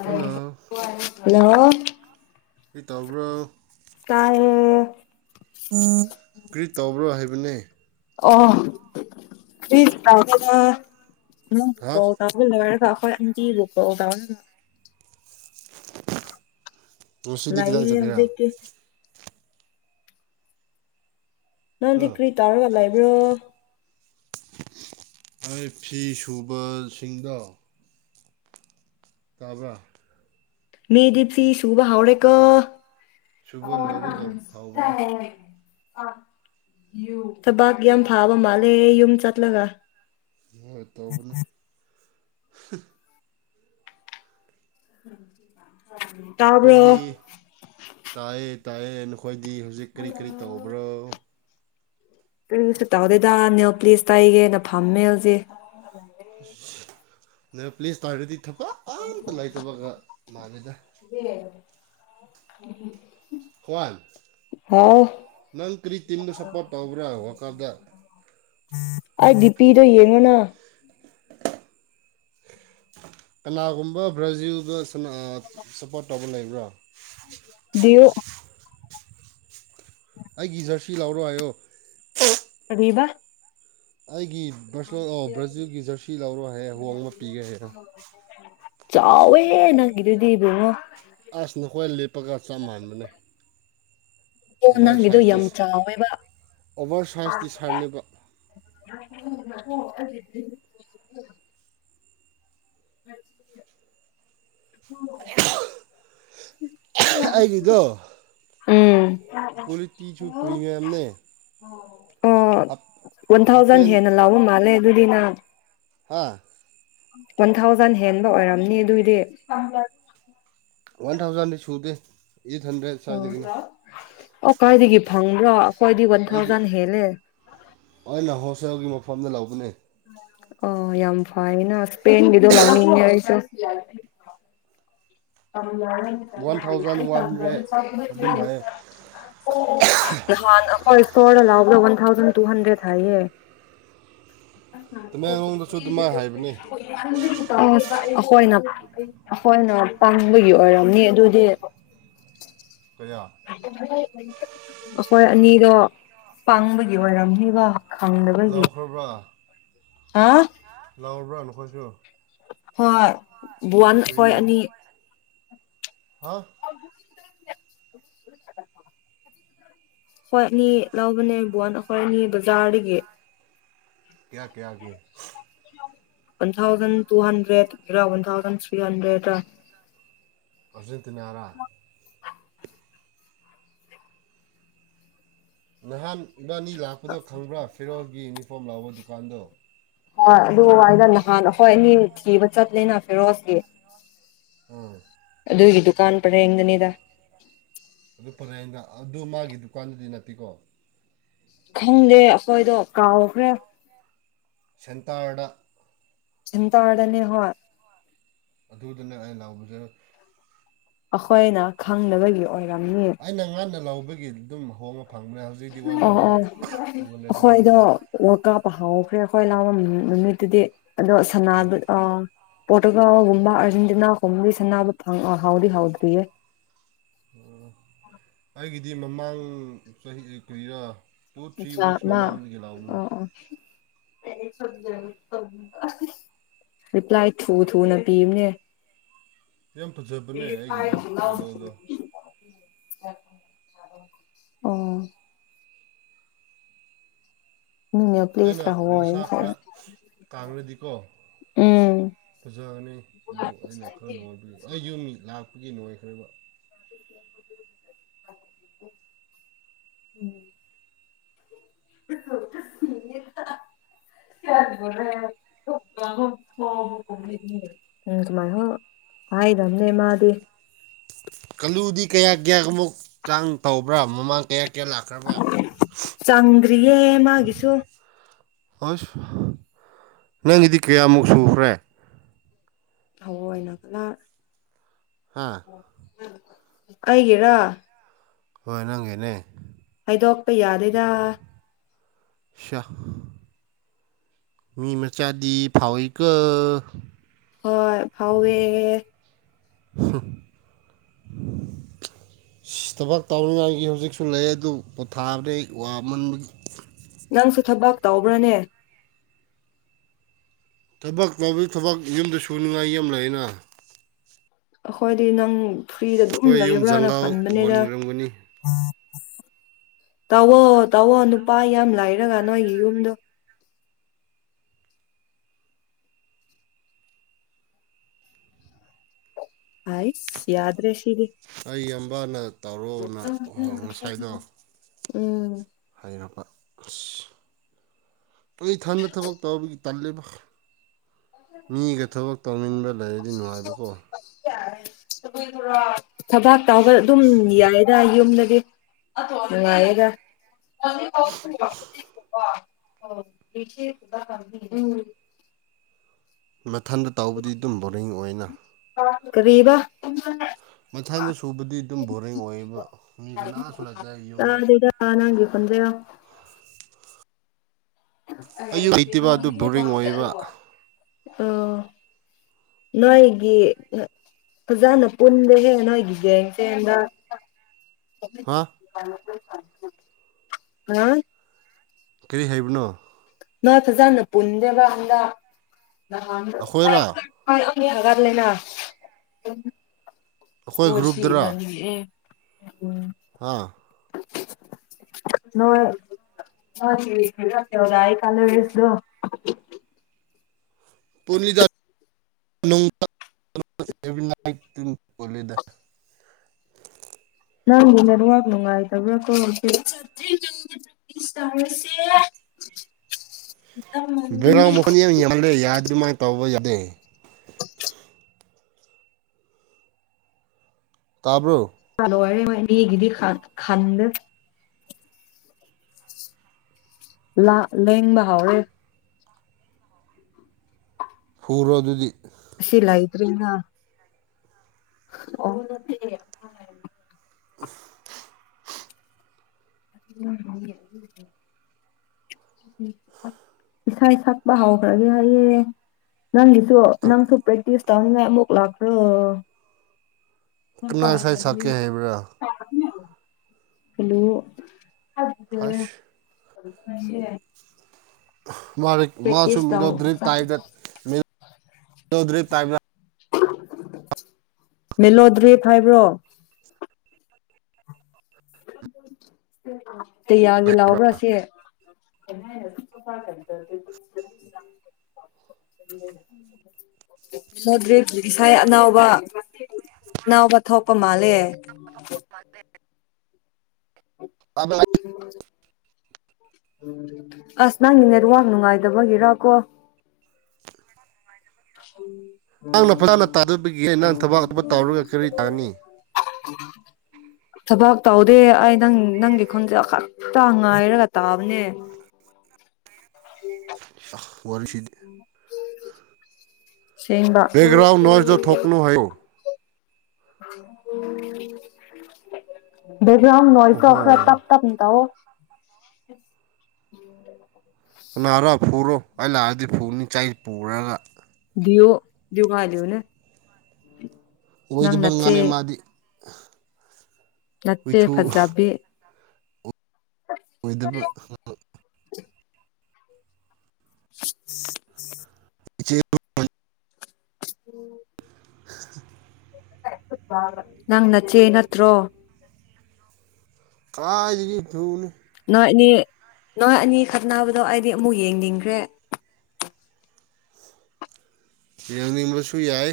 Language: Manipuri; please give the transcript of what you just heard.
ꯍꯜꯂꯣ ꯍꯂꯣ ꯀꯔꯤ ꯇꯧꯕ꯭ꯔꯣ ꯇꯥꯏꯌꯦ ꯀ꯭ꯔꯤ ꯇꯧꯕ꯭ꯔꯣ ꯍꯥꯏꯕꯅꯦ ꯑꯣ ꯀ꯭ꯔꯤꯁꯨ ꯇꯧꯗꯦꯗ ꯍꯥ [unintelligible] ꯑꯗꯨ ꯂꯣꯏꯔꯒ ꯑꯈꯣꯏ [unintelligible] ꯉꯁꯤꯗꯤ ꯀꯗꯥꯏ ꯂꯩꯌꯦ ꯆꯠꯀꯦꯔ ꯍꯧꯖꯤꯛꯇꯤ ꯍꯥ ꯅꯪꯗꯤ ꯀ꯭ꯔꯤ ꯇꯧꯔꯒ ꯂꯩꯕ꯭ꯔꯣ ꯑꯩ ꯐꯤ ꯁꯨꯕꯁꯤꯡꯗꯣ ꯇꯥꯕ꯭ꯔ ꯃꯤꯗꯤ ꯐꯤ ꯁꯨꯕ ꯍꯧꯔꯦꯀꯣ ꯁꯨꯕ ꯂꯣꯏꯔꯒ ꯐꯥꯎꯕꯅꯦ [unintelligible] ꯊꯕꯛ ꯌꯥꯝ ꯐꯥꯕ ꯃꯥꯜꯂꯦ ꯌꯨꯝ ꯆꯠꯂꯒ [unintelligible] ꯇꯧꯕꯅꯤ ꯇꯥꯕ꯭ꯔꯣ ꯅꯀꯣꯏꯗꯤ ꯇꯥꯏꯌꯦ ꯇꯥꯏꯌꯦ ꯅꯈꯣꯏꯗꯤ ꯍꯧꯖꯤꯛ ꯀꯔꯤ ꯀꯔꯤ ꯇꯧꯕ꯭ꯔꯣ ꯀꯔꯤꯁꯨ ꯇꯧꯗꯦꯗꯥ ꯅꯦꯜ ꯄꯂꯤꯁ ꯇꯩꯏꯒꯦ ꯅ ꯐꯝꯃꯤ ꯍꯧꯖꯤꯛ ꯏꯁ ꯅꯦꯜ ꯄꯣꯂꯤꯁ ꯇꯩꯔꯗꯤ ꯊꯝ [unintelligible] ꯍ꯭ꯋꯥꯟ ꯍꯥꯎ ꯅꯪ ꯀꯔꯤ ꯇꯤꯝꯗꯥ ꯁꯞꯄꯣꯔꯠ ꯇꯧꯕ꯭ꯔꯥ ꯋꯥꯜ ꯀꯞꯗꯥ ꯑꯩ ꯗꯤ ꯄꯤ ꯗꯣ ꯌꯦꯡꯉꯣꯅ ꯀꯅꯥꯒꯨꯝꯕ ꯕ꯭ꯔꯥꯖꯤꯜꯗ ꯁꯟꯅ ꯁꯞꯄꯣꯔꯠ ꯇꯧꯕ ꯂꯩꯕ꯭ꯔꯥ ꯗꯤ ꯌꯨ ꯑꯩ ꯒꯤ ꯖꯔꯁꯤ ꯂꯧꯔꯣ ꯍꯥꯏꯌꯣ ꯀꯔꯤꯕ ꯑꯩꯒꯤ ꯕ꯭ꯔꯁꯦꯂꯣ ꯕ꯭ꯔꯥꯖꯤꯜꯒꯤ ꯖꯔꯁꯤ ꯂꯧꯔꯣ ꯍꯥꯏꯌꯦ ꯑꯍꯣꯡꯕ ꯄꯤꯒꯦ ꯍꯥꯏꯌꯣ ꯆꯥꯎꯋꯦ ꯍꯦ ꯅꯪꯒꯤꯗꯨꯗꯤ ꯏꯕꯨꯡꯉꯣ ꯑꯁ ꯅꯈꯣꯏ ꯂꯦꯞꯄꯒꯥ ꯆꯞ ꯃꯥꯟꯅꯅꯤ ꯑꯣ ꯅꯪꯒꯤꯗꯣ ꯇꯤ ꯌꯥꯝ ꯆꯥꯎꯋꯦꯕ ꯑꯣꯚꯔ ꯁꯥꯏꯖ ꯇꯤ ꯁꯥꯔꯅꯦꯕ [unintelligible] [unintelligible] [unintelligible] ꯑꯩꯒꯤꯗꯣ ꯎꯝ ꯀ꯭ꯋꯥꯂꯤꯇꯤꯁꯨ ꯄ꯭ꯔꯤꯃꯤꯌꯝꯅꯦ ꯑꯣ ꯍꯥꯞ ꯋꯥꯟ ꯊꯥꯎꯖꯟ ꯍꯥꯞꯄꯦꯟ ꯍꯦꯟꯅ ꯂꯥꯎꯕ ꯃꯥꯜꯂꯦ ꯑꯗꯨꯗꯤ ꯅꯪ ꯍꯥꯥ ꯋꯥꯟ ꯊꯥꯎꯖꯟ ꯍꯦꯟꯕ ꯑꯣꯏꯔꯝꯅꯤ ꯑꯗꯨꯏꯗꯤ ꯋꯥꯟ ꯊꯥꯎꯖꯟꯗꯤ ꯁꯨꯗꯦ ꯑꯩꯠ ꯍꯟꯗ꯭ꯔꯦꯠ ꯁ꯭ꯋꯥꯏꯗꯒꯤꯅꯤ ꯑꯣ ꯑꯣ ꯀꯥꯏꯗꯒꯤ ꯐꯪꯕ꯭ꯔꯥ ꯑꯈꯣꯏꯗꯤ ꯋꯥꯟ ꯑꯩꯗꯤ ꯊꯥꯎꯖꯟ ꯍꯦꯜꯂꯦ ꯑꯩꯅ ꯍꯣꯜꯁꯦꯜꯒꯤ ꯃꯐꯝꯗꯥ ꯂꯧꯕꯅꯦ ꯑꯣ ꯌꯥꯝ ꯐꯥꯏꯅ ꯁ꯭ꯄꯦꯟꯒꯤꯗꯣ ꯂꯧꯅꯤꯡꯉꯦ ꯑꯩꯁꯨꯦ ꯋꯥꯟ ꯊꯥꯎꯖꯟ ꯋꯥꯟ ꯍꯟꯗ꯭ꯔꯦꯠ ꯑꯗꯨꯝ ꯍꯥꯏꯌꯦ [unintelligible] ꯅꯍꯥꯟ ꯑꯩꯈꯣꯏ ꯏꯁ꯭ꯇꯣꯔꯗꯥ ꯂꯧꯕꯗꯣ ꯋꯥꯟ ꯊꯥꯎꯖꯟ ꯇꯨ ꯍꯟꯗ꯭ꯔꯦꯠ ꯍꯥꯏꯌꯦ ꯇꯃꯦꯡꯂꯣꯡꯗꯁꯨ ꯑꯗꯨꯃꯥꯏ ꯍꯥꯏꯕꯅꯦ [unintelligible] [unintelligible] ꯑꯁ ꯑꯩꯈꯣꯏꯅ ꯑꯩꯈꯣꯏꯅ ꯄꯪꯕꯒꯤ ꯑꯣꯏꯔꯝꯅꯤ ꯑꯗꯨꯗꯤ ꯀꯥꯌꯥ ꯑꯩꯈꯣꯏ ꯑꯅꯤꯗꯣ ꯄꯪꯕꯒꯤ ꯑꯣꯏꯔꯝꯅꯤꯕ ꯈꯪꯗꯕꯒꯤ ꯂꯧꯈ꯭ꯔꯥꯕ꯭ꯔꯥ ꯍꯥ ꯂꯧꯔꯕ꯭ꯔꯥ ꯅꯈꯣꯏꯁꯨ ꯍꯣꯏ ꯕꯨꯋꯥꯟ ꯀ꯭ꯔꯤ ꯑꯩꯈꯣꯏ ꯑꯅꯤ ꯍꯥ [unintelligible] [inaudible] ꯑꯈꯣꯏ ꯑꯅꯤ ꯂꯧꯕꯅꯦ ꯕꯣꯟ ꯑꯩꯈꯣꯏ ꯑꯅꯤ ꯕꯖꯥꯔꯗꯥꯒꯤ ꯀꯌꯥ ꯀꯌꯥꯒꯤ [inaudible] ꯋꯥꯟ ꯊꯥꯎꯖꯟ ꯇꯨ ꯍꯟꯗ꯭ꯔꯦꯠꯀꯤꯔꯥ ꯋꯥꯟ ꯊꯥꯎꯖꯟ ꯊ꯭ꯔꯤ ꯍꯟꯗ꯭ꯔꯦꯠꯔꯥ ꯑꯔꯖꯦꯟꯇꯤꯅꯥꯔꯥ ꯅꯍꯥꯟ ꯏꯕꯥꯅꯤ ꯂꯥꯛꯄꯗꯣ ꯈꯪꯕ꯭ꯔꯥ ꯐꯤꯔꯣꯜꯒꯤ ꯌꯨꯅꯤꯐꯣꯔꯝ ꯂꯥꯎꯕ ꯗꯨꯀꯥꯟꯗꯣ ꯍꯣꯏ ꯑꯗꯨꯋꯥꯏꯗꯥ ꯅꯍꯥꯟ ꯑꯩꯈꯣꯏ ꯑꯅꯤ ꯊꯤꯕ ꯆꯠꯂꯦꯅ ꯐꯤꯔꯣꯜꯁꯀꯤ ꯎꯝ ꯑꯗꯨꯒꯤ ꯗꯨꯀꯥꯟ ꯄꯔꯦꯡꯗꯅꯤꯗ ꯑꯗꯨ ꯄꯔꯦꯡꯗ ꯑꯗꯨ ꯃꯥꯒꯤ ꯗꯨꯀꯥꯟꯗꯥꯗꯤ ꯅꯠꯇꯦꯀꯣ ꯈꯪꯗꯦ ꯑꯩꯈꯣꯏꯗꯣ ꯀꯥꯎꯈ꯭ꯔꯦ ꯁꯦꯟꯇꯥꯔꯗ ꯁꯦꯟꯇꯥꯔꯗꯅꯦ ꯍꯣꯏ ꯑꯗꯨꯗꯅꯦ ꯑꯩ ꯂꯧꯕꯗꯨ ꯑꯩꯈꯣꯏꯅ ꯈꯪꯗꯕꯒꯤ ꯑꯣꯏꯔꯝꯅꯤ ꯑꯩꯅ ꯉꯟꯅ ꯂꯧꯕꯒꯤ ꯑꯗꯨꯝ ꯍꯣꯡꯅ ꯐꯪꯕꯅꯦ ꯍꯧꯖꯤꯛ ꯑꯣ ꯑꯣ ꯑꯩꯈꯣꯏꯗꯣ ꯍꯥꯏꯈ꯭ꯔꯦ ꯋꯥꯂ ꯀꯞ ꯍꯧꯈ꯭ꯔꯦ ꯑꯩꯈꯣꯏ ꯂꯧꯕ ꯅꯨꯃꯤꯠꯇꯨꯗꯤ ꯑꯗꯣ ꯎꯝ ꯁꯅꯥꯕ ꯑ ꯄꯣꯔꯇꯨꯒꯥꯜꯒꯨꯝꯕ ꯑꯔꯖꯦꯟꯇꯤꯅꯥꯒꯨꯝꯕꯗꯤ ꯁꯅꯥꯕ ꯍꯧꯗꯤ ꯍꯧꯗ꯭ꯔꯤꯌꯦ ꯑ ꯑꯩꯒꯤꯗꯤ ꯃꯃꯥꯡ ꯆꯍꯤ ꯀꯨꯏꯔꯥ ꯃꯆꯥꯃꯥ ꯑꯣ ꯑꯣ ꯔꯤꯄ꯭ꯂꯥꯏ ꯊꯨ ꯊꯨꯅ ꯄꯤꯕꯅꯦ ꯌꯥꯝ ꯐꯖ [unintelligible] ꯑꯣ ꯃꯤꯅ ꯄ꯭ꯂꯤꯁ ꯑꯩꯅ ꯂꯥꯛꯑꯣꯌꯦ ꯃꯁꯥ ꯈꯔ ꯀꯥꯡꯔꯗꯤꯀꯣ ꯎꯝ ꯐꯖꯒꯅꯤ ꯑꯗꯨ ꯑꯩꯅ ꯈꯔ ꯅꯣꯏꯕꯒꯤ ꯑꯩ ꯌꯨꯝ ꯂꯥꯛꯄꯒꯤ ꯅꯣꯏꯈ꯭ꯔꯕ [inaudible] ꯎꯝ [unintelligible] [unintelligible] ꯍꯥꯏꯗꯝꯅꯦ ꯃꯥꯗꯤ ꯀꯂꯨꯗꯤ ꯀꯌꯥ ꯀꯌꯥꯃꯨꯛ ꯆꯥꯡ ꯇꯧꯕ꯭ꯔꯥ ꯃꯃꯥꯡ ꯀꯌꯥ ꯀꯌꯥ ꯂꯥꯛ ꯆꯪꯗ꯭ꯔꯤꯌꯦ ꯃꯥꯒꯤꯁꯨ ꯑꯁ ꯅꯪꯒꯤꯗꯤ ꯀꯌꯥꯃꯨꯛ ꯁꯨꯈ꯭ꯔꯦ ꯊꯑꯣꯏꯅ ꯀꯂꯥꯔ ꯍꯥꯥ ꯑꯩꯒꯤꯔꯥ ꯍꯣꯏ ꯅꯪꯒꯤꯅꯦ ꯍꯥꯏꯗꯣꯛꯄ ꯌꯥꯗꯦꯗ ꯁꯌꯥ ꯃꯤ ꯃꯆꯥꯗꯤ ꯐꯥꯎꯋꯤꯀꯣ ꯍꯣꯏ ꯐꯥꯎꯋꯦ ꯍꯨ [inaudible] ꯊꯕꯛ ꯇꯧꯅꯤꯡꯉꯥꯏꯒꯤ ꯍꯧꯖꯤꯛꯁꯨ ꯂꯩ ꯑꯗꯨ ꯄꯣꯊꯥꯕꯗ ꯑꯩ ꯋꯥꯃꯟꯕꯒꯤ ꯅꯪꯁꯨ ꯊꯕꯛ ꯇꯧꯕ꯭ꯔꯅꯦ ꯊꯕꯛ ꯇꯧꯕꯗ ꯊꯕꯛ ꯌꯨꯝꯗ ꯁꯨꯅꯤꯡꯉꯥꯏ ꯌꯥꯝ ꯂꯩꯌꯦꯅ ꯑꯩꯈꯣꯏꯗꯤ ꯅꯪ ꯐ꯭ꯔꯤꯗ ꯑꯗꯨꯝ ꯑꯩꯈꯣꯏ ꯌꯨꯝ ꯂꯩꯕ꯭ꯔꯥꯅ ꯖꯪꯒꯥꯜ ꯈꯟꯕꯅꯦꯗ ꯋꯥꯟꯈ꯭ꯔꯝꯒꯅꯤ ꯇꯧꯋꯣ ꯇꯧꯋꯣ ꯅꯨꯄꯥ ꯌꯥꯝ ꯂꯩꯔꯒ ꯅꯣꯏꯒꯤ ꯌꯨꯝꯗꯣ ꯑꯁ ꯌꯥꯗ꯭ꯔꯦꯁꯤꯗꯤ ꯑꯩ ꯏꯌꯥꯝꯕꯥꯅ ꯇꯧꯔꯛꯑꯣꯅ ꯉꯁꯥꯏꯗꯣ ꯎꯝ ꯍꯥꯏꯔꯕ ꯑꯁ ꯑꯩ ꯏꯊꯟꯗ ꯊꯕꯛ ꯇꯧꯕꯒꯤ ꯇꯜꯂꯤꯕ ꯃꯤꯒ ꯊꯕꯛ ꯇꯧꯃꯤꯟꯕ ꯂꯩꯔꯗꯤ ꯅꯨꯡꯉꯥꯏꯕꯀꯣ ꯊꯕꯛ ꯇꯧꯕ ꯑꯗꯨꯝ ꯌꯥꯏꯗ ꯌꯨꯝꯗꯗꯤ ꯅꯨꯡꯉꯥꯏꯌꯦꯗ [unintelligible] ꯃꯊꯟꯗ ꯇꯥꯎꯕꯗꯤ ꯑꯗꯨꯝ ꯕꯣꯔꯤꯡ ꯑꯣꯏꯅ ꯀꯔꯤꯕꯥ ꯃꯊꯟꯗ ꯁꯨꯕꯗꯤ ꯑꯗꯨꯝ ꯕꯣꯔꯤꯡ ꯑꯣꯏꯌꯦꯕ ꯃꯤ ꯀꯅꯥꯁꯨ ꯂꯩꯥꯛꯇꯦ ꯌꯨꯝꯗ ꯑ ꯅꯪ [unintelligible] ꯑꯌꯨꯛ ꯇꯤꯕ ꯑꯗꯨ ꯕꯣꯔꯤꯡ ꯑꯣꯏꯕ ꯑꯣ ꯅꯣꯏꯒꯤ ꯐꯖꯅ ꯄꯨꯟꯗ‌ꯦꯍꯦ ꯅ‌ꯣꯏꯒꯤ ꯒ‌ꯦꯡꯁ‌ꯦ ꯍꯟꯗꯛ ꯍꯥ [unintelligible] ꯀꯔꯤ ꯍꯥꯏꯕꯅꯣ ꯅ‌ꯣꯏ ꯐꯖꯅ ꯄꯨꯟꯗꯦꯕ ꯍꯟꯗꯛ ꯑꯩꯈꯣꯏꯔ ꯅꯍꯥꯟꯗ‌ꯣ [unintelligible] ꯑꯩꯈꯣꯏ ꯍ‌ꯣꯏꯁꯤ ꯒ꯭ꯔꯨꯞꯇꯔ ꯏꯕꯅꯤ ꯑꯦ ꯎꯝ ꯍꯥꯥ [unintelligible] ꯅꯣꯏ ꯅ‌ꯣꯏꯒꯤ [unintelligible] ꯔ‌ꯦꯁꯗꯨ [inaudible] ꯅꯪ ꯅ‌ꯦꯋꯥꯛ ꯅꯨꯡꯉꯥꯏꯇꯕ꯭ꯔꯀ‌ꯣ [unintelligible] ꯏꯁ ꯇꯧꯔꯥꯁꯦ [unintelligible] ꯕ‌ꯦꯂꯥꯎ ꯃꯈ‌ꯣꯟ ꯌꯥꯝ ꯌꯥꯝꯃꯜꯂ‌ꯦ ꯌꯥꯗꯔ ꯗꯨꯃꯥꯏꯟ ꯇꯧꯕ ꯌꯥꯗꯦ ꯇꯥꯕ꯭ꯔꯣ [unintelligible] ꯕꯤꯑꯦꯒꯤꯗꯤ ꯈ ꯈꯟꯗ‌ꯦ ꯂꯥꯛ ꯂꯦꯡꯕ ꯍꯧꯔꯦ ꯐꯨꯔꯣ ꯑꯗꯨꯗꯤ ꯁꯤꯂꯥꯏꯇ꯭ꯔꯤꯅꯥ ꯑ [unintelligible] [unintelligible] [unintelligible] ꯏꯁꯩ ꯁꯛꯄ ꯍꯧꯈ꯭ꯔꯗꯤ ꯍꯥꯏꯌꯦ ꯅꯪꯒꯤꯁꯨ ꯅꯪꯁꯨ ꯄ꯭ꯔꯦꯛꯇꯤꯁ ꯇꯧꯅꯤꯡꯉꯥꯏ ꯑꯃꯨꯛ ꯂꯥꯛꯈ꯭ꯔꯣ ꯀꯅꯥ ꯁꯩ ꯁꯛꯀꯦ ꯍꯥꯏꯕ꯭ꯔꯥ [unintelligible] ꯍꯜꯂꯣ ꯍꯁ [unintelligible] ꯃꯔꯤꯛ ꯃꯥꯁꯨ ꯇꯧ ꯃꯤꯔ‌ꯣꯗ꯭ꯔꯤ ꯆꯠ ꯇꯥꯏꯗ ꯃꯤꯔ‌ꯣꯗ꯭ꯔꯤꯕ ꯇꯥꯏꯕ꯭‌ꯔ ꯃꯦꯂꯣꯗ꯭ꯔꯤꯕ ꯍꯥꯏꯕ꯭ꯔꯣ ꯀꯌꯥꯒꯤ ꯂꯥꯎꯕ꯭ꯔ [unintelligible] [unintelligible] ꯗ꯭ꯔꯤꯞ ꯉꯁꯥꯏ ꯑꯅꯥꯎꯕ ꯑꯅꯥꯎꯕ ꯊꯣꯛꯄ ꯃꯥꯜꯂꯦ ꯃꯥꯟ [unintelligible] ꯑꯕ [unintelligible] ꯑꯁ ꯅꯪꯒꯤ ꯅꯦꯠꯋꯥꯛ ꯅꯨꯡꯉꯥꯏꯗꯕꯒꯤꯔ ꯀꯣ [unintelligible] ꯅꯪꯅ ꯐꯖꯅ ꯇꯥꯗꯕꯒꯤꯟ ꯅꯪ ꯊꯕꯛ ꯑꯇ‌ꯣꯞꯄ ꯇꯧꯔꯒ ꯀꯔꯤ ꯇꯥꯒꯅꯤ [unintelligible] ꯊꯕꯛ ꯇꯧꯗꯦ ꯑꯩ ꯅꯪ ꯅꯪꯒꯤ ꯈꯨꯟꯖ‌ꯦꯜ ꯈꯛꯇ ꯉꯥꯏꯔꯒ ꯇꯥꯕꯅꯦ ꯋꯥꯔꯁꯤꯗꯤ ꯁꯦꯡꯕ ꯕꯦꯒ꯭ꯔꯥꯥꯎꯟ ꯅ‌ꯣꯏꯁꯗ‌ꯣ ꯊꯣꯛꯀꯅꯨ ꯍꯥꯏꯌꯨ ꯕꯦꯛꯒ꯭ꯔꯥꯎ ꯅ‌ꯣꯏꯁꯇ‌ꯣ ꯑꯣꯍꯣ ꯈꯔ ꯇꯞ ꯇꯞꯅ ꯇꯧꯋ‌ꯣ ꯀꯅꯥꯔꯥ ꯐꯨꯔꯣ ꯑꯩ ꯂꯥꯛꯑꯗꯤ ꯐꯨꯅꯤ ꯆꯩ ꯄꯨꯔꯒ ꯗꯤꯌꯣ ꯗꯨꯏꯉꯥꯏꯂꯨ ꯅ‌ꯦ ꯑꯣꯏꯗꯕ ꯉꯥꯡꯉ‌ꯦ ꯃꯥꯗꯤ ꯅꯠꯇ‌ꯦ ꯍꯨꯏꯊꯨ ꯐꯖꯕꯤ ꯑꯣꯏꯗꯕ [unintelligible] [unintelligible] ꯆꯦ [unintelligible] [inaudible] [inaudible] ꯅꯪ ꯅꯆꯦ ꯅꯠꯇ꯭ꯔꯣ ꯀꯥꯏꯗꯒꯤ ꯙꯎꯅ ꯅꯣꯏ ꯑꯅꯤ ꯅꯣꯏ ꯑꯅꯤ ꯈꯠꯅꯕꯗꯣ ꯑꯩꯗꯤ ꯑꯃꯨꯛ ꯌꯦꯡꯅꯤꯡꯈ꯭ꯔꯦ ꯌꯦꯡꯅꯤꯡꯕꯁꯨ ꯌꯥꯏ